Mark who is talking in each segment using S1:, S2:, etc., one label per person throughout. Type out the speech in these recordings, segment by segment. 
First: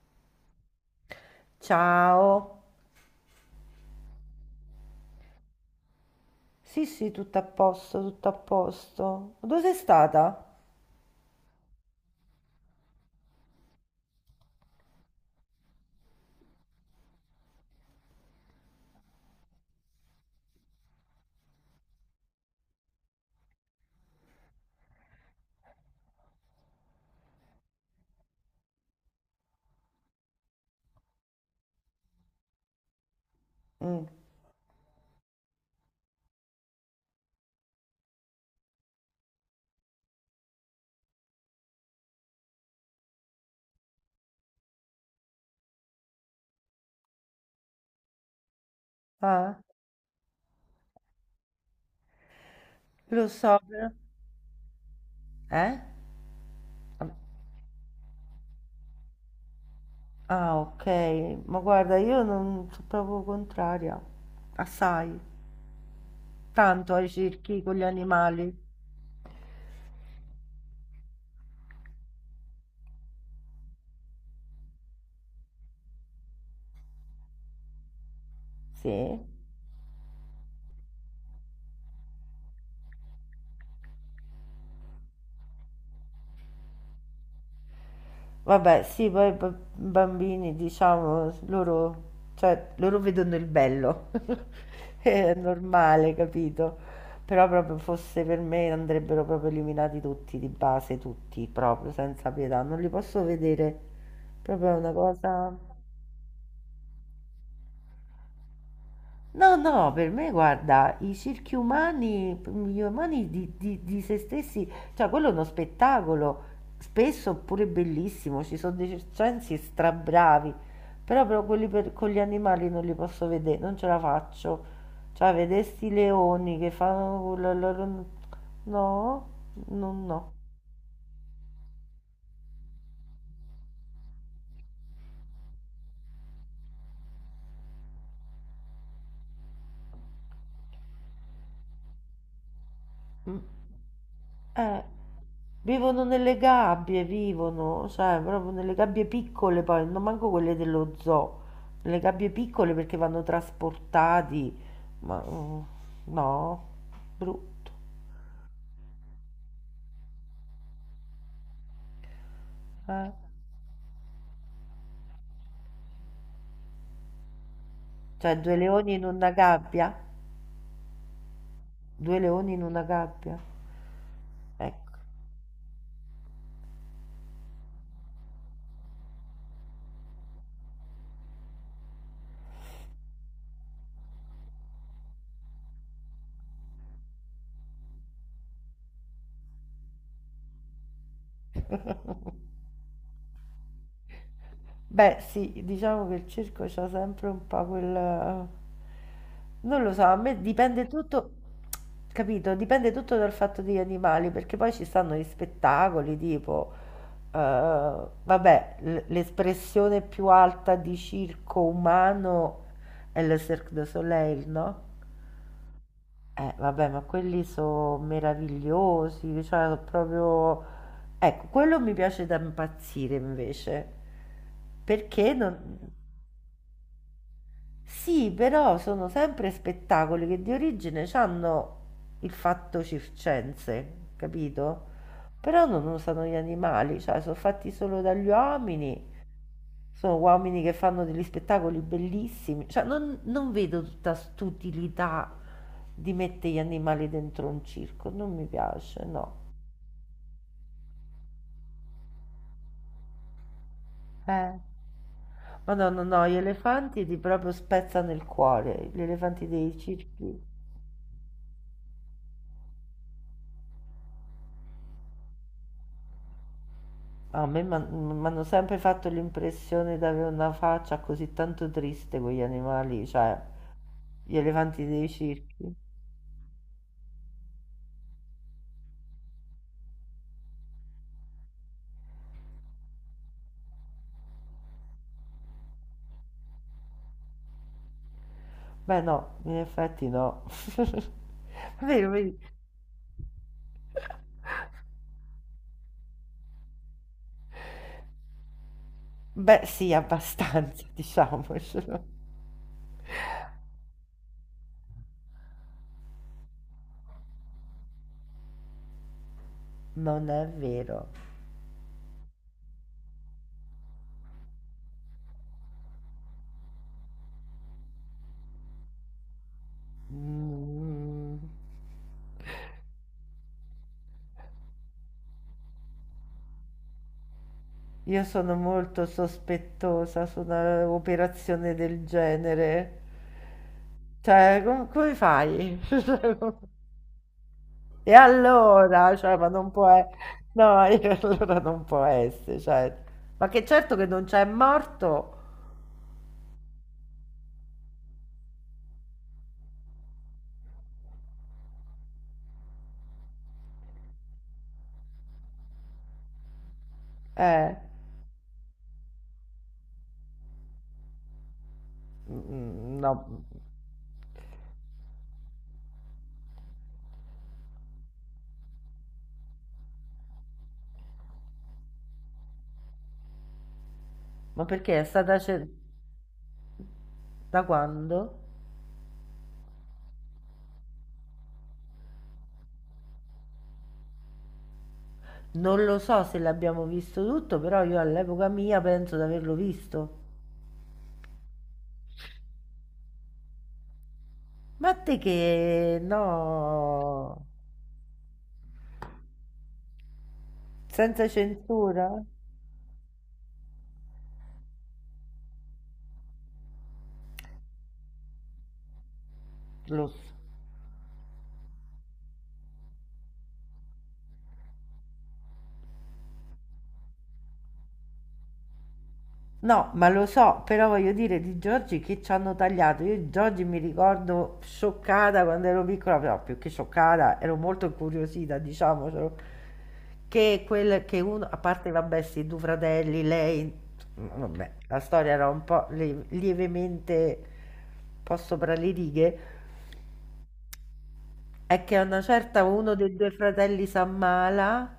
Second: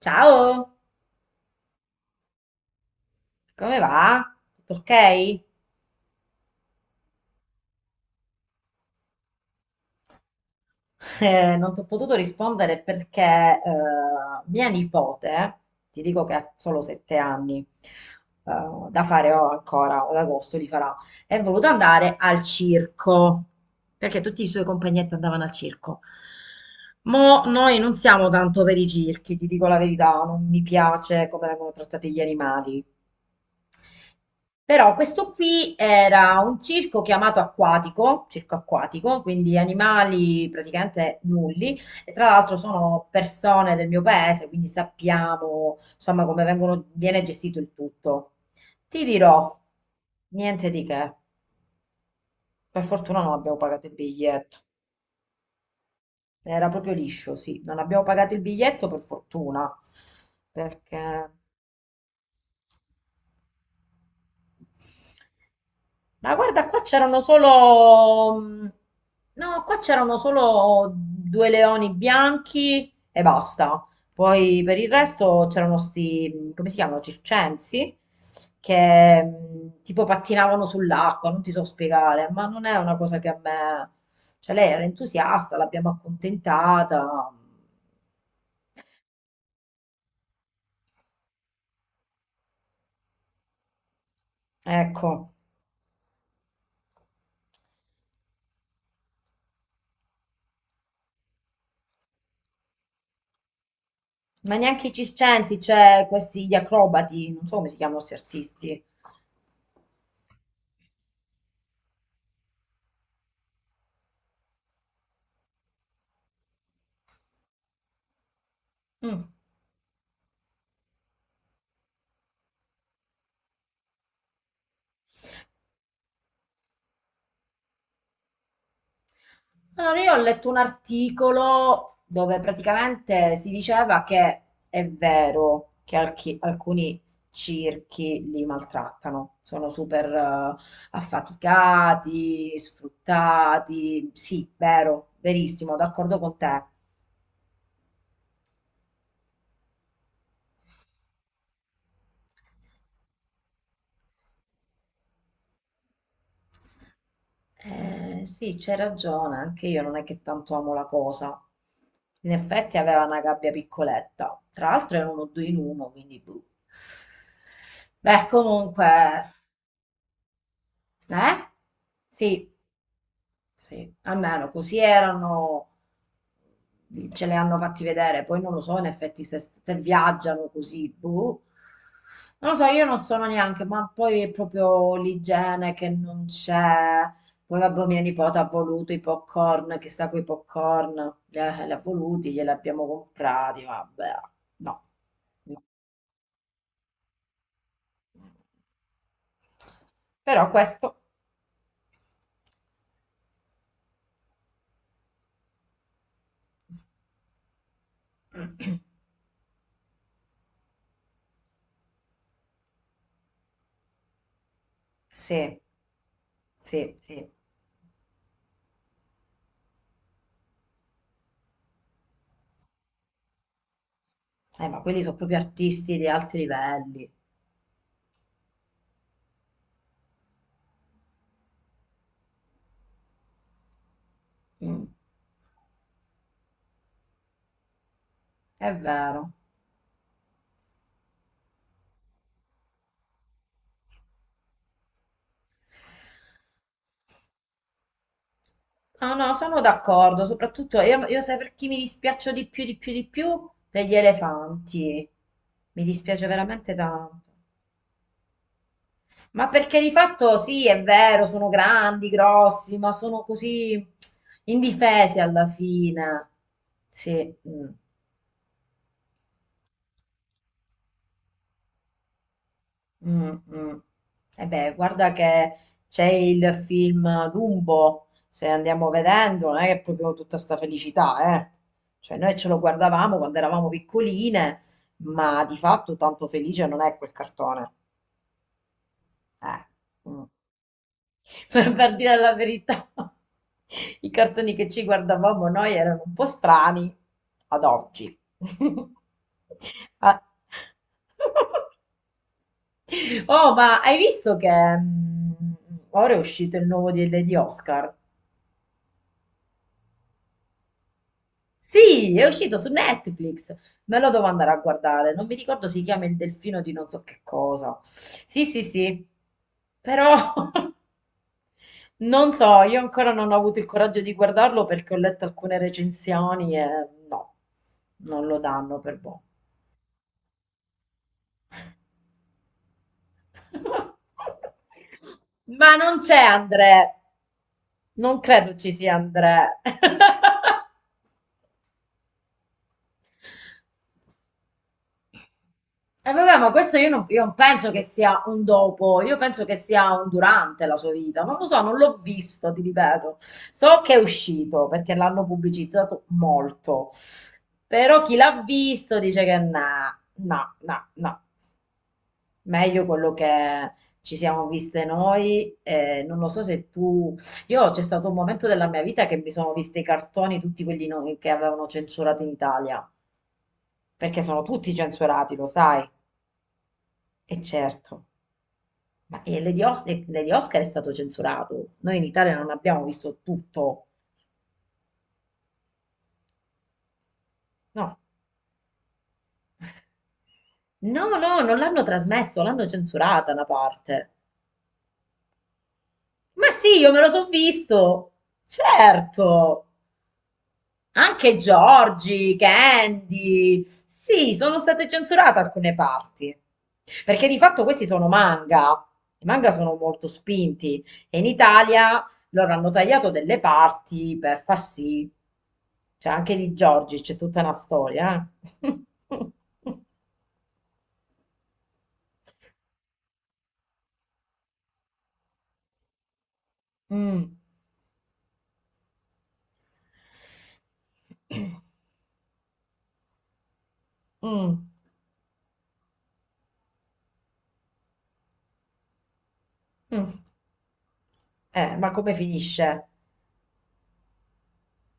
S1: Ciao,
S2: Ciao.
S1: come va? Tutto ok?
S2: Sì, sì, tutto a posto, tutto a posto. Dove sei stata?
S1: Non ti ho potuto rispondere perché mia nipote, ti dico che ha solo 7 anni, eh, da fare ho ancora, ad agosto li farà, è voluta andare al circo, perché tutti i suoi compagnetti andavano al circo. Mo' noi non siamo tanto per i circhi, ti dico la verità, non mi piace come vengono trattati gli animali.
S2: Mm.
S1: Però questo qui era un circo chiamato acquatico, circo acquatico, quindi animali praticamente nulli, e tra l'altro sono persone del mio paese, quindi sappiamo insomma come viene gestito il tutto. Ti dirò,
S2: Ah,
S1: niente di che, per fortuna
S2: lo
S1: non abbiamo
S2: so,
S1: pagato
S2: però.
S1: il biglietto,
S2: Eh?
S1: era proprio liscio, sì, non abbiamo pagato il biglietto per fortuna,
S2: Ah, ok.
S1: perché
S2: Ma guarda, io non sono proprio contraria. Assai.
S1: Ma guarda, qua
S2: Tanto ai
S1: c'erano
S2: circhi con gli
S1: solo...
S2: animali.
S1: No, qua c'erano solo due leoni bianchi e basta. Poi per il resto c'erano sti, come si chiamano, circensi, che
S2: Sì.
S1: tipo pattinavano sull'acqua, non ti so spiegare, ma non è una cosa che a me... Cioè lei era entusiasta, l'abbiamo accontentata.
S2: Vabbè, sì, poi i bambini, diciamo, loro, cioè, loro vedono il bello,
S1: Ecco,
S2: è normale, capito? Però proprio fosse per me andrebbero proprio eliminati tutti, di base, tutti, proprio, senza pietà, non li posso vedere,
S1: ma
S2: proprio è
S1: neanche i
S2: una cosa.
S1: circensi, c'è questi gli acrobati, non so come si chiamano questi artisti.
S2: No, no, per me guarda, i circhi umani, gli umani di se stessi, cioè quello è uno spettacolo, spesso pure bellissimo, ci sono dei
S1: Mm.
S2: circensi strabravi, però quelli con gli animali non li posso vedere, non ce la faccio. Cioè, vedere sti leoni che fanno quello, no, no,
S1: Allora, io ho
S2: no.
S1: letto un articolo dove praticamente si diceva che è vero che alcuni circhi li maltrattano, sono super affaticati,
S2: Mm.
S1: sfruttati. Sì,
S2: Eh,
S1: vero, verissimo,
S2: vivono
S1: d'accordo con
S2: nelle
S1: te.
S2: gabbie, vivono, sai, proprio nelle gabbie piccole poi, non manco quelle dello zoo, nelle gabbie piccole perché vanno trasportati, ma no, brutto,
S1: Sì, c'hai ragione, anche io non è che tanto amo la cosa. In effetti aveva
S2: eh.
S1: una gabbia piccoletta, tra l'altro era uno due in uno, quindi... boh. Beh,
S2: Cioè due leoni in
S1: comunque,
S2: una gabbia?
S1: eh?
S2: Due
S1: Sì,
S2: leoni in una gabbia?
S1: sì, almeno così
S2: Ecco.
S1: erano, ce le hanno fatti vedere, poi non lo so in effetti se viaggiano così, boh. Non lo so, io non sono neanche, ma poi è proprio l'igiene che non c'è. Poi vabbè, mia nipote ha voluto i popcorn, chissà quei popcorn, li ha voluti, glieli abbiamo comprati, vabbè, no.
S2: Beh
S1: No.
S2: sì, diciamo che il circo c'ha sempre un po' quel. Non lo so, a me
S1: Però
S2: dipende
S1: questo...
S2: tutto, capito? Dipende tutto dal fatto degli animali, perché poi ci stanno gli spettacoli tipo, eh, vabbè, l'espressione più alta di circo umano è il Cirque du Soleil, no?
S1: Sì,
S2: Vabbè,
S1: sì,
S2: ma
S1: sì.
S2: quelli sono meravigliosi, cioè sono proprio. Ecco, quello mi piace da impazzire invece,
S1: Ma quelli sono
S2: perché
S1: proprio artisti
S2: non.
S1: di alti livelli.
S2: Sì, però sono sempre spettacoli che di origine hanno il fatto circense,
S1: Mm,
S2: capito? Però non usano gli animali, cioè sono fatti solo dagli
S1: è
S2: uomini,
S1: vero.
S2: sono uomini che fanno degli spettacoli bellissimi, cioè non vedo tutta st'utilità di mettere gli animali dentro un circo, non mi piace,
S1: No, no,
S2: no.
S1: sono d'accordo, soprattutto io sai per chi mi dispiaccio di più, di più, di più? Per gli
S2: Eh,
S1: elefanti.
S2: ma
S1: Mi
S2: no, no,
S1: dispiace
S2: no, gli
S1: veramente
S2: elefanti ti
S1: tanto.
S2: proprio spezzano il cuore, gli elefanti
S1: Ma
S2: dei
S1: perché di fatto
S2: circhi.
S1: sì, è vero, sono grandi, grossi, ma sono così indifesi alla fine. Sì.
S2: A me
S1: Mm.
S2: m'hanno sempre fatto l'impressione d'avere una faccia così tanto triste quegli animali,
S1: Mm,
S2: cioè
S1: mm.
S2: gli
S1: E beh,
S2: elefanti dei
S1: guarda che
S2: circhi.
S1: c'è il film Dumbo, se andiamo vedendo, non è che è proprio tutta sta felicità, eh. Cioè noi ce lo guardavamo quando eravamo piccoline, ma di fatto tanto felice non è quel cartone.
S2: Beh no, in
S1: Eh.
S2: effetti
S1: Mm.
S2: no.
S1: Per per
S2: Vero,
S1: dire la
S2: vedi?
S1: verità, i cartoni che ci guardavamo noi erano un po' strani ad oggi.
S2: Beh sì,
S1: Ah.
S2: abbastanza, diciamocelo.
S1: Oh, ma hai visto che mm, ora è uscito il nuovo di Oscar?
S2: Non è vero.
S1: Sì, è uscito su Netflix. Me lo devo andare a guardare. Non mi ricordo, si chiama Il Delfino di non so che cosa. Sì, sì, sì. Però
S2: Mm,
S1: non so, io ancora non ho avuto il coraggio di guardarlo perché ho letto alcune recensioni e no,
S2: io
S1: non lo
S2: sono
S1: danno per
S2: molto
S1: boh.
S2: sospettosa su un'operazione del genere. Cioè, come
S1: Ma
S2: fai?
S1: non c'è Andrea.
S2: E
S1: Non credo ci sia
S2: allora, cioè,
S1: Andrea.
S2: ma non può e no, e allora non può esse cioè, ma che certo che non c'è morto,
S1: E vabbè, ma questo io non penso che sia un dopo, io penso che sia un durante la sua vita. Non lo so, non l'ho visto, ti ripeto. So che è uscito perché l'hanno pubblicizzato molto.
S2: eh,
S1: Però chi l'ha visto dice che no, no, no, no. Meglio
S2: mhmm,
S1: quello
S2: no, mhmm,
S1: che ci siamo viste noi. Non lo so se tu... Io c'è stato un momento della mia vita che mi sono viste i cartoni, tutti quelli che avevano censurato in Italia, perché sono
S2: ma
S1: tutti
S2: perché è
S1: censurati,
S2: stata
S1: lo
S2: ce
S1: sai. E
S2: da
S1: certo.
S2: quando?
S1: Ma Lady Oscar è stato censurato. Noi in Italia non abbiamo visto tutto.
S2: Non lo so se l'abbiamo visto tutto, però
S1: No,
S2: io all'epoca mia penso di averlo visto.
S1: no, no, non l'hanno trasmesso, l'hanno censurata una parte.
S2: Ma te che
S1: Ma sì, io me lo so
S2: no,
S1: visto. Certo.
S2: senza
S1: Anche
S2: censura?
S1: Giorgi, Candy. Sì, sono state censurate alcune parti. Perché di fatto questi sono manga. I manga sono
S2: Lo
S1: molto
S2: so.
S1: spinti e in Italia loro hanno tagliato delle parti per far sì. Cioè, anche di Giorgi c'è tutta una storia. Eh.
S2: No, ma lo so, però voglio dire di Giorgi che ci hanno tagliato. Io Giorgi mi ricordo scioccata quando ero piccola, però più che
S1: Mm.
S2: scioccata, ero molto incuriosita, diciamocelo, che quel che uno, a parte vabbè, sti due fratelli, lei, insomma,
S1: Mm.
S2: vabbè, la storia era un po' lievemente un po' sopra le righe,
S1: Mm.
S2: è
S1: Ma
S2: che a
S1: come
S2: una certa
S1: finisce?
S2: uno dei due fratelli si ammala.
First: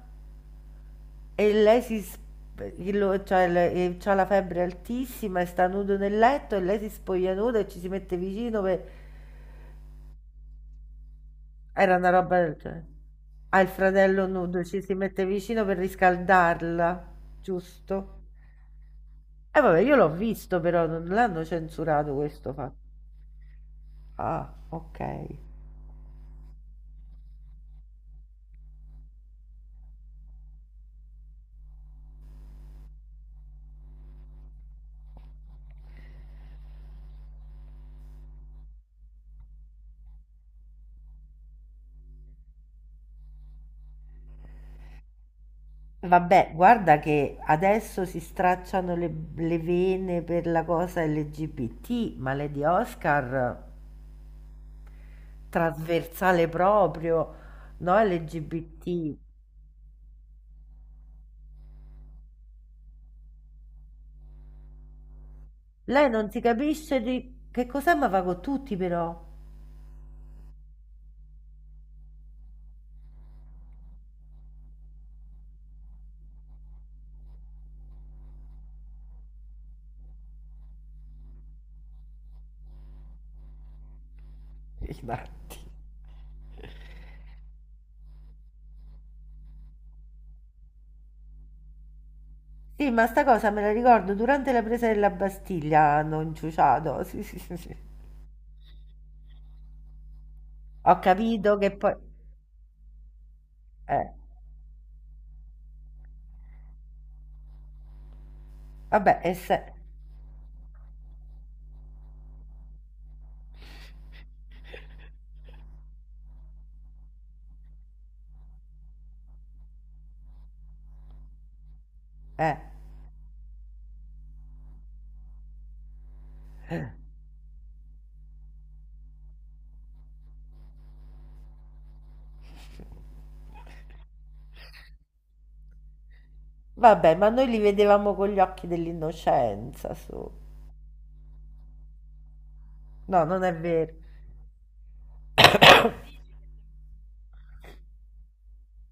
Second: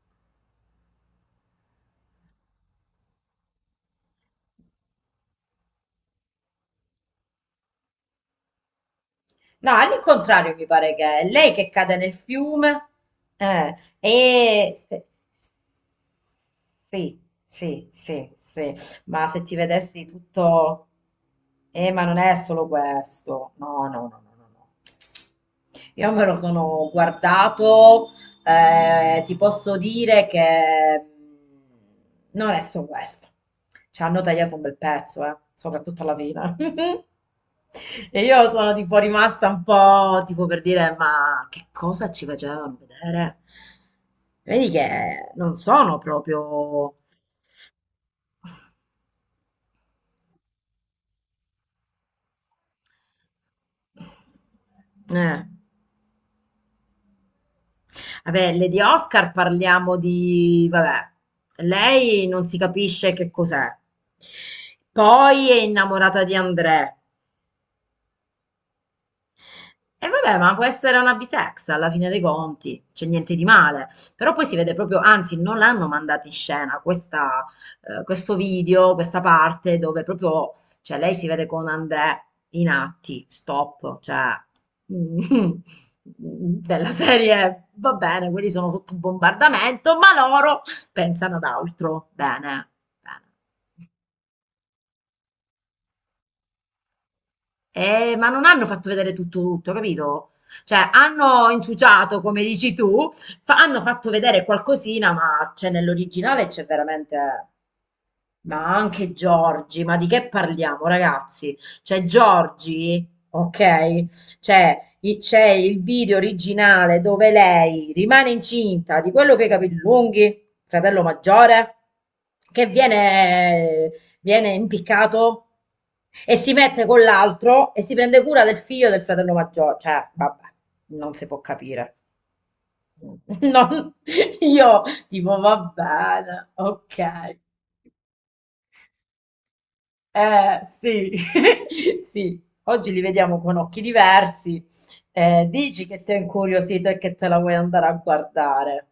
S2: E lei si sp lo cioè le c'ha la febbre altissima e sta nudo nel letto e lei si spoglia nuda e ci si mette vicino pe
S1: No, all'incontrario mi pare che è lei che cade
S2: era una
S1: nel
S2: roba del genere.
S1: fiume.
S2: Ha il fratello nudo,
S1: E
S2: ci si mette vicino per riscaldarla,
S1: sì, sì,
S2: giusto?
S1: sì, sì, ma se ti
S2: E vabbè, io
S1: vedessi
S2: l'ho visto
S1: tutto...
S2: però, non l'hanno
S1: Ma
S2: censurato
S1: non è
S2: questo
S1: solo
S2: fatto.
S1: questo. No, no, no, no, no.
S2: Ah,
S1: No.
S2: ok.
S1: Io me lo sono guardato, ti posso dire che non è solo questo. Ci hanno tagliato un bel pezzo, soprattutto alla fine. E io sono tipo rimasta un po' tipo per dire, ma che cosa ci facevano vedere? Vedi che non sono
S2: Vabbè,
S1: proprio...
S2: guarda che adesso si stracciano le vene per la cosa LGBT, ma Lady Oscar
S1: Eh.
S2: Trasversale proprio, no,
S1: Vabbè, Lady
S2: LGBT.
S1: Oscar parliamo di... Vabbè, lei non si capisce che cos'è. Poi è
S2: Lei
S1: innamorata
S2: non
S1: di
S2: si
S1: André.
S2: capisce di che cos'è, ma va con tutti però.
S1: E vabbè, ma può essere una bisex alla fine dei conti, c'è niente di male. Però poi si vede proprio, anzi, non l'hanno mandata in scena questa, questo video, questa parte dove proprio, cioè lei si vede con André in atti, stop, cioè
S2: I
S1: mm,
S2: dati.
S1: della serie va bene, quelli sono sotto bombardamento, ma loro pensano ad altro. Bene,
S2: Sì, ma sta
S1: bene.
S2: cosa me la ricordo durante la presa della Bastiglia hanno inciuciato. Sì, sì, sì, sì.
S1: Ma non hanno fatto vedere tutto, tutto, capito? Cioè,
S2: Ho
S1: hanno
S2: capito che poi.
S1: inciuciato, come dici tu, hanno fatto
S2: Eh,
S1: vedere qualcosina, ma c'è nell'originale c'è veramente... Ma anche
S2: vabbè, e se.
S1: Giorgi, ma di che parliamo, ragazzi? Cioè, Giorgi, ok? Cioè, c'è il video originale dove lei rimane incinta di quello che i capelli lunghi, fratello maggiore,
S2: Eh.
S1: che viene impiccato e si mette con l'altro e si prende cura del figlio del fratello maggiore. Cioè, vabbè, non si può capire. Non- io, tipo, va bene,
S2: Vabbè, ma
S1: ok.
S2: noi li vedevamo con gli occhi dell'innocenza, su.
S1: Sì, sì, oggi li
S2: No,
S1: vediamo
S2: non è
S1: con occhi
S2: vero.
S1: diversi. Dici che ti è incuriosito e che te la vuoi andare a guardare.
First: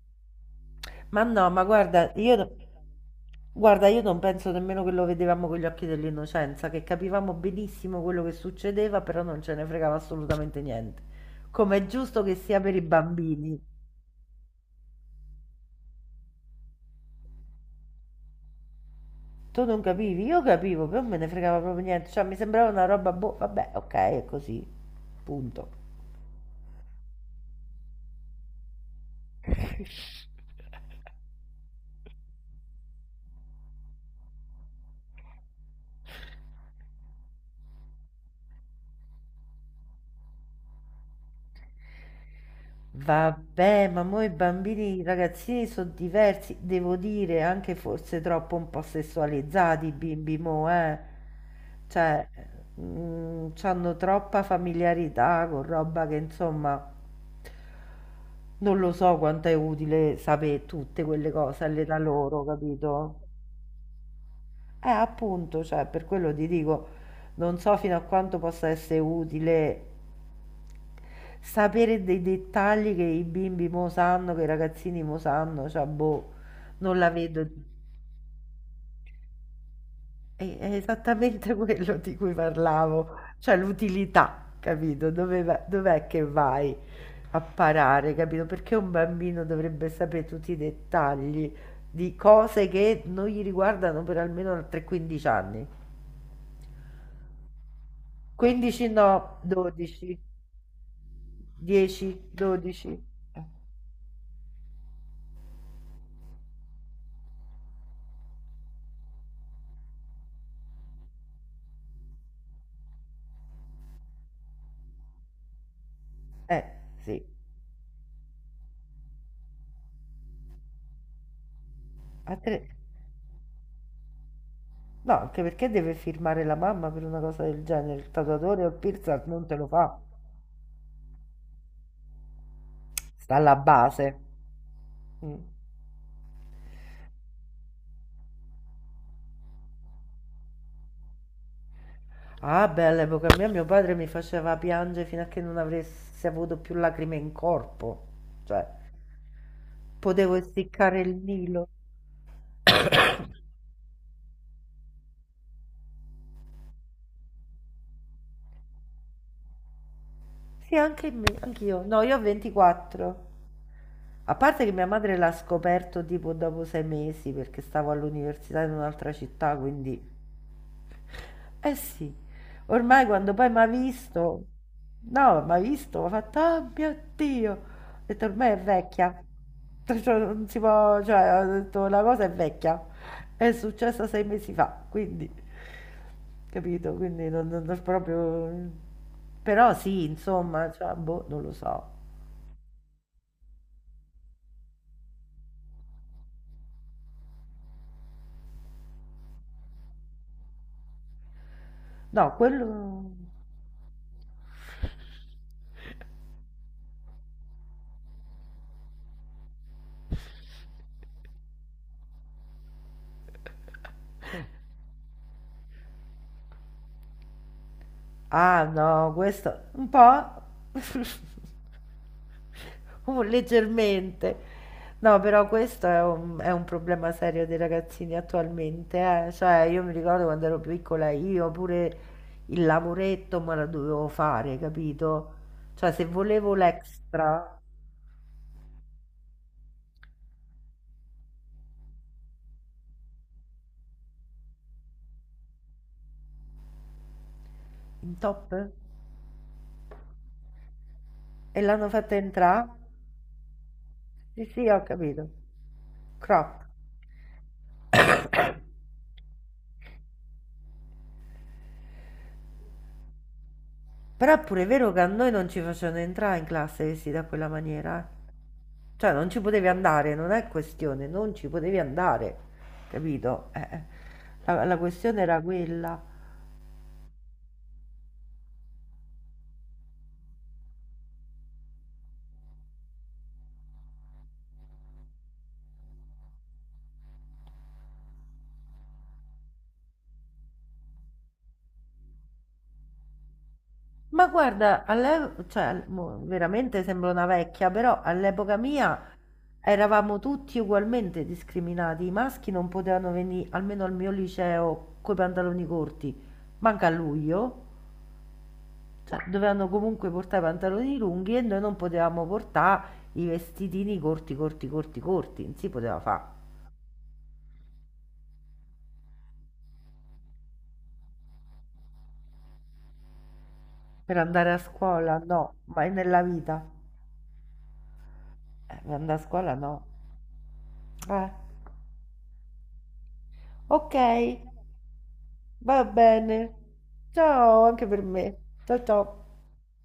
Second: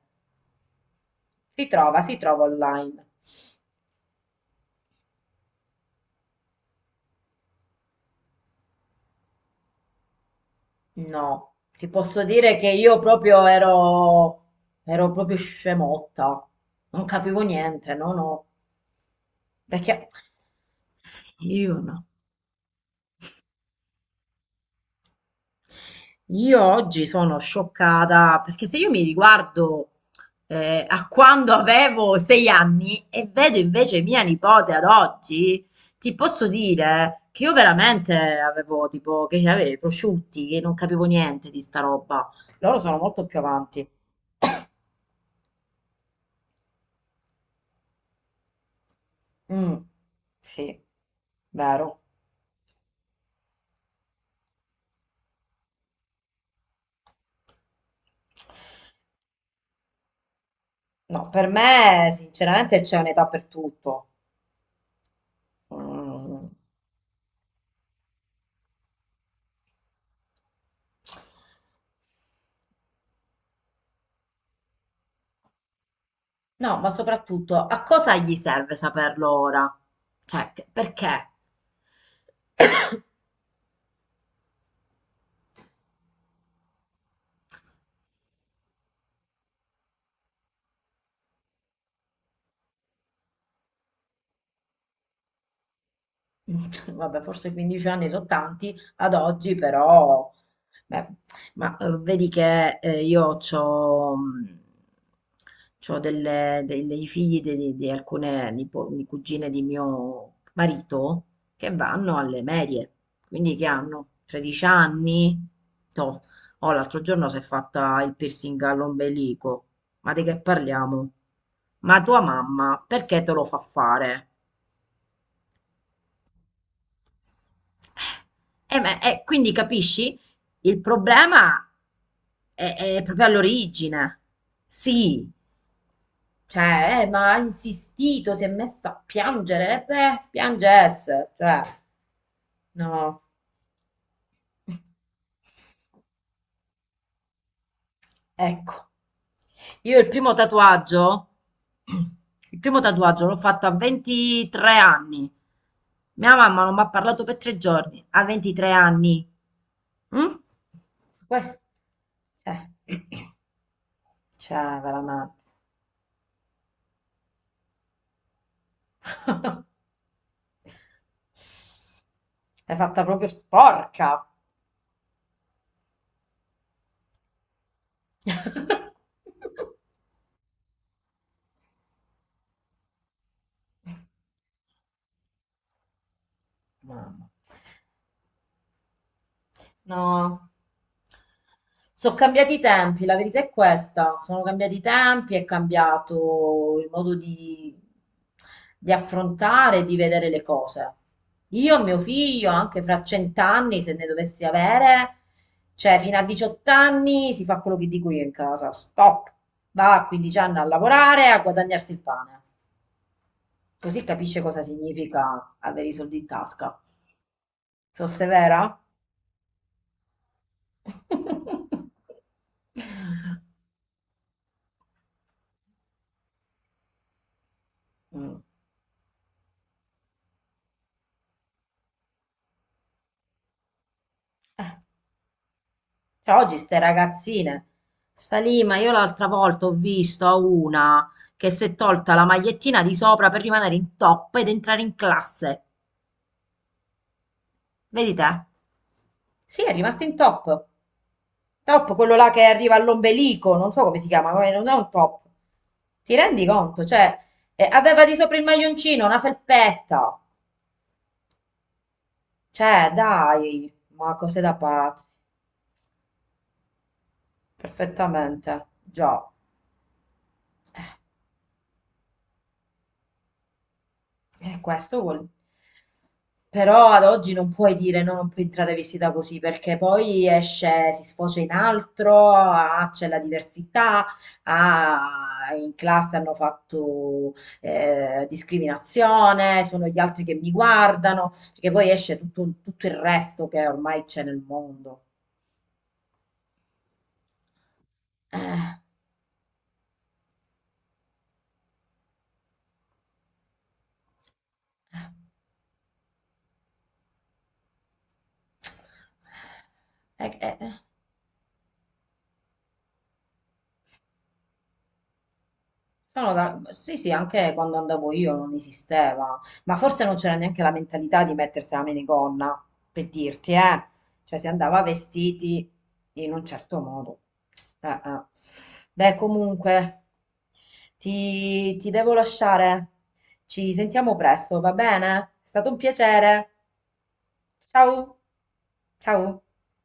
S2: Ma no, ma
S1: Si trova,
S2: guarda,
S1: si
S2: io,
S1: trova
S2: no-
S1: online.
S2: guarda, io non penso nemmeno che lo vedevamo con gli occhi dell'innocenza, che capivamo benissimo quello che succedeva, però non ce ne fregava assolutamente niente.
S1: No,
S2: Come è
S1: ti posso
S2: giusto che
S1: dire
S2: sia
S1: che
S2: per i
S1: io proprio
S2: bambini.
S1: ero proprio scemotta. Non capivo niente, no, no.
S2: Tu non
S1: Perché
S2: capivi, io capivo, però non me ne fregava
S1: io
S2: proprio
S1: no.
S2: niente, cioè mi sembrava una roba, boh, vabbè, ok, è così, punto.
S1: Io oggi sono scioccata perché se io mi riguardo a quando avevo 6 anni e vedo invece mia nipote ad oggi, ti posso dire che io veramente avevo tipo che avevo i prosciutti, che non capivo niente di sta roba. Loro sono molto più avanti.
S2: Vabbè, ma mo i bambini, i ragazzini sono diversi, devo dire, anche forse troppo un po'
S1: Mm,
S2: sessualizzati i bimbi mo,
S1: sì,
S2: eh.
S1: vero.
S2: Cioè, c'hanno troppa familiarità con roba che insomma, non lo so quanto è utile sapere tutte
S1: No,
S2: quelle
S1: per
S2: cose all'età
S1: me
S2: loro,
S1: sinceramente c'è
S2: capito?
S1: un'età per tutto.
S2: Appunto, cioè per quello ti
S1: Mm.
S2: dico, non so fino a quanto possa essere utile sapere dei dettagli che i bimbi mo sanno, che i ragazzini mo sanno, cioè boh,
S1: No, ma
S2: non la vedo.
S1: soprattutto a cosa gli serve saperlo ora? Cioè,
S2: È, è
S1: perché?
S2: esattamente quello di cui parlavo, cioè l'utilità, capito? Dove dov'è che vai a parare, capito? Perché un bambino dovrebbe sapere tutti i dettagli di cose che non gli riguardano per almeno 3-15 anni?
S1: Vabbè, forse 15 anni sono tanti
S2: 15
S1: ad
S2: no,
S1: oggi,
S2: 12,
S1: però, beh, ma
S2: 10,
S1: vedi che
S2: 12.
S1: io ho dei figli di alcune di cugine di mio marito che vanno alle medie, quindi che hanno 13 anni. Toh. Oh, l'altro
S2: Sì.
S1: giorno si è fatta il piercing all'ombelico, ma di che parliamo? Ma tua
S2: A tre-
S1: mamma perché te lo fa fare?
S2: No, anche perché deve firmare la mamma per una cosa del genere. Il tatuatore o il
S1: Ma,
S2: piercer non
S1: quindi
S2: te lo fa.
S1: capisci? Il problema è proprio
S2: Sta alla base.
S1: all'origine. Sì,
S2: Mm.
S1: cioè, ma ha insistito, si è messa a piangere, beh, piange esse, cioè,
S2: Ah, beh,
S1: no.
S2: all'epoca mia mio padre mi faceva piangere fino a che non avessi avuto più lacrime in corpo. Cioè,
S1: Ecco, io il primo
S2: potevo essiccare il
S1: tatuaggio,
S2: Nilo.
S1: il primo tatuaggio l'ho fatto a 23 anni. Mia mamma non mi ha parlato per 3 giorni, a 23 anni. Mm?
S2: Sì, anche me,
S1: Que-
S2: anch'io. No, io ho
S1: cioè.
S2: 24. A parte che
S1: Cioè,
S2: mia madre l'ha
S1: veramente.
S2: scoperto tipo dopo 6 mesi perché stavo all'università in un'altra città, quindi. Eh sì,
S1: È fatta
S2: ormai
S1: proprio
S2: quando poi mi ha
S1: sporca.
S2: visto. No, mi ha visto, mi ha fatto, oh mio Dio, ho detto ormai è vecchia, cioè, non si può, cioè, ho detto la cosa è vecchia, è successa 6 mesi fa, quindi, capito,
S1: Mamma.
S2: quindi non proprio. Però sì,
S1: No.
S2: insomma, cioè, boh, non lo so.
S1: Sono cambiati i tempi, la verità è questa. Sono cambiati i tempi, è cambiato il modo di affrontare, di vedere le cose. Io e mio
S2: No,
S1: figlio,
S2: quello.
S1: anche fra 100 anni, se ne dovessi avere, cioè fino a 18 anni si fa quello che dico io in casa. Stop! Va a 15 anni a lavorare, a guadagnarsi il pane. Così capisce cosa significa avere i soldi in tasca. Sono
S2: Ah
S1: severa?
S2: no, questo un po', leggermente. No, però questo è un problema serio dei ragazzini
S1: Mh.
S2: attualmente, eh. Cioè, io mi ricordo quando ero piccola, io pure il lavoretto me lo dovevo fare, capito? Cioè, se
S1: Cioè
S2: volevo
S1: oggi ste
S2: l'extra
S1: ragazzine, sta lì, ma io l'altra volta ho visto a una che si è tolta la magliettina di sopra per rimanere in top ed entrare in classe. Vedi
S2: in
S1: te?
S2: top
S1: Sì, è rimasta in top.
S2: e l'hanno
S1: Top,
S2: fatta
S1: quello là che
S2: entrare,
S1: arriva all'ombelico, non so come si chiama,
S2: sì,
S1: non
S2: sì,
S1: è
S2: ho
S1: un top.
S2: capito.
S1: Ti rendi
S2: Crop.
S1: conto? Cioè, aveva di sopra il maglioncino, una felpetta. Cioè, dai, ma
S2: Però è
S1: cose da
S2: pure vero che
S1: pazzi.
S2: a noi non ci facevano entrare in classe vestiti da quella maniera, eh.
S1: Perfettamente
S2: Cioè
S1: già.
S2: non ci potevi andare, non è
S1: eh
S2: questione, non ci potevi andare, capito? Eh.
S1: eh,
S2: La
S1: questo
S2: questione
S1: vuol
S2: era quella.
S1: però ad oggi non puoi dire no, non puoi entrare vestita così perché poi esce, si sfocia in altro, ah, c'è la diversità, ah, in classe hanno fatto discriminazione, sono gli altri che mi guardano, perché poi esce tutto, tutto il resto che ormai c'è
S2: Ma
S1: nel
S2: guarda,
S1: mondo.
S2: cioè, mo veramente sembro una vecchia, però all'epoca
S1: Eh,
S2: mia eravamo tutti ugualmente discriminati. I maschi non potevano venire, almeno al mio liceo, coi pantaloni corti, manca a luglio. Cioè, dovevano comunque
S1: eh, eh,
S2: portare i
S1: eh. eh.
S2: pantaloni lunghi e noi non potevamo portare i vestitini corti, corti, corti, corti, non si poteva fare.
S1: Sì, sì, anche quando andavo io non esisteva, ma forse non c'era neanche la mentalità di mettersi la minigonna, per dirti, eh.
S2: Per
S1: Cioè si
S2: andare a
S1: andava
S2: scuola? No,
S1: vestiti
S2: mai nella
S1: in un
S2: vita.
S1: certo modo. Eh, eh.
S2: Per
S1: Beh,
S2: andare a scuola? No.
S1: comunque,
S2: Eh,
S1: ti devo lasciare. Ci
S2: ok,
S1: sentiamo presto, va bene? È stato un
S2: va
S1: piacere.
S2: bene. Ciao anche per
S1: Ciao.
S2: me. Ciao
S1: Ciao.
S2: ciao.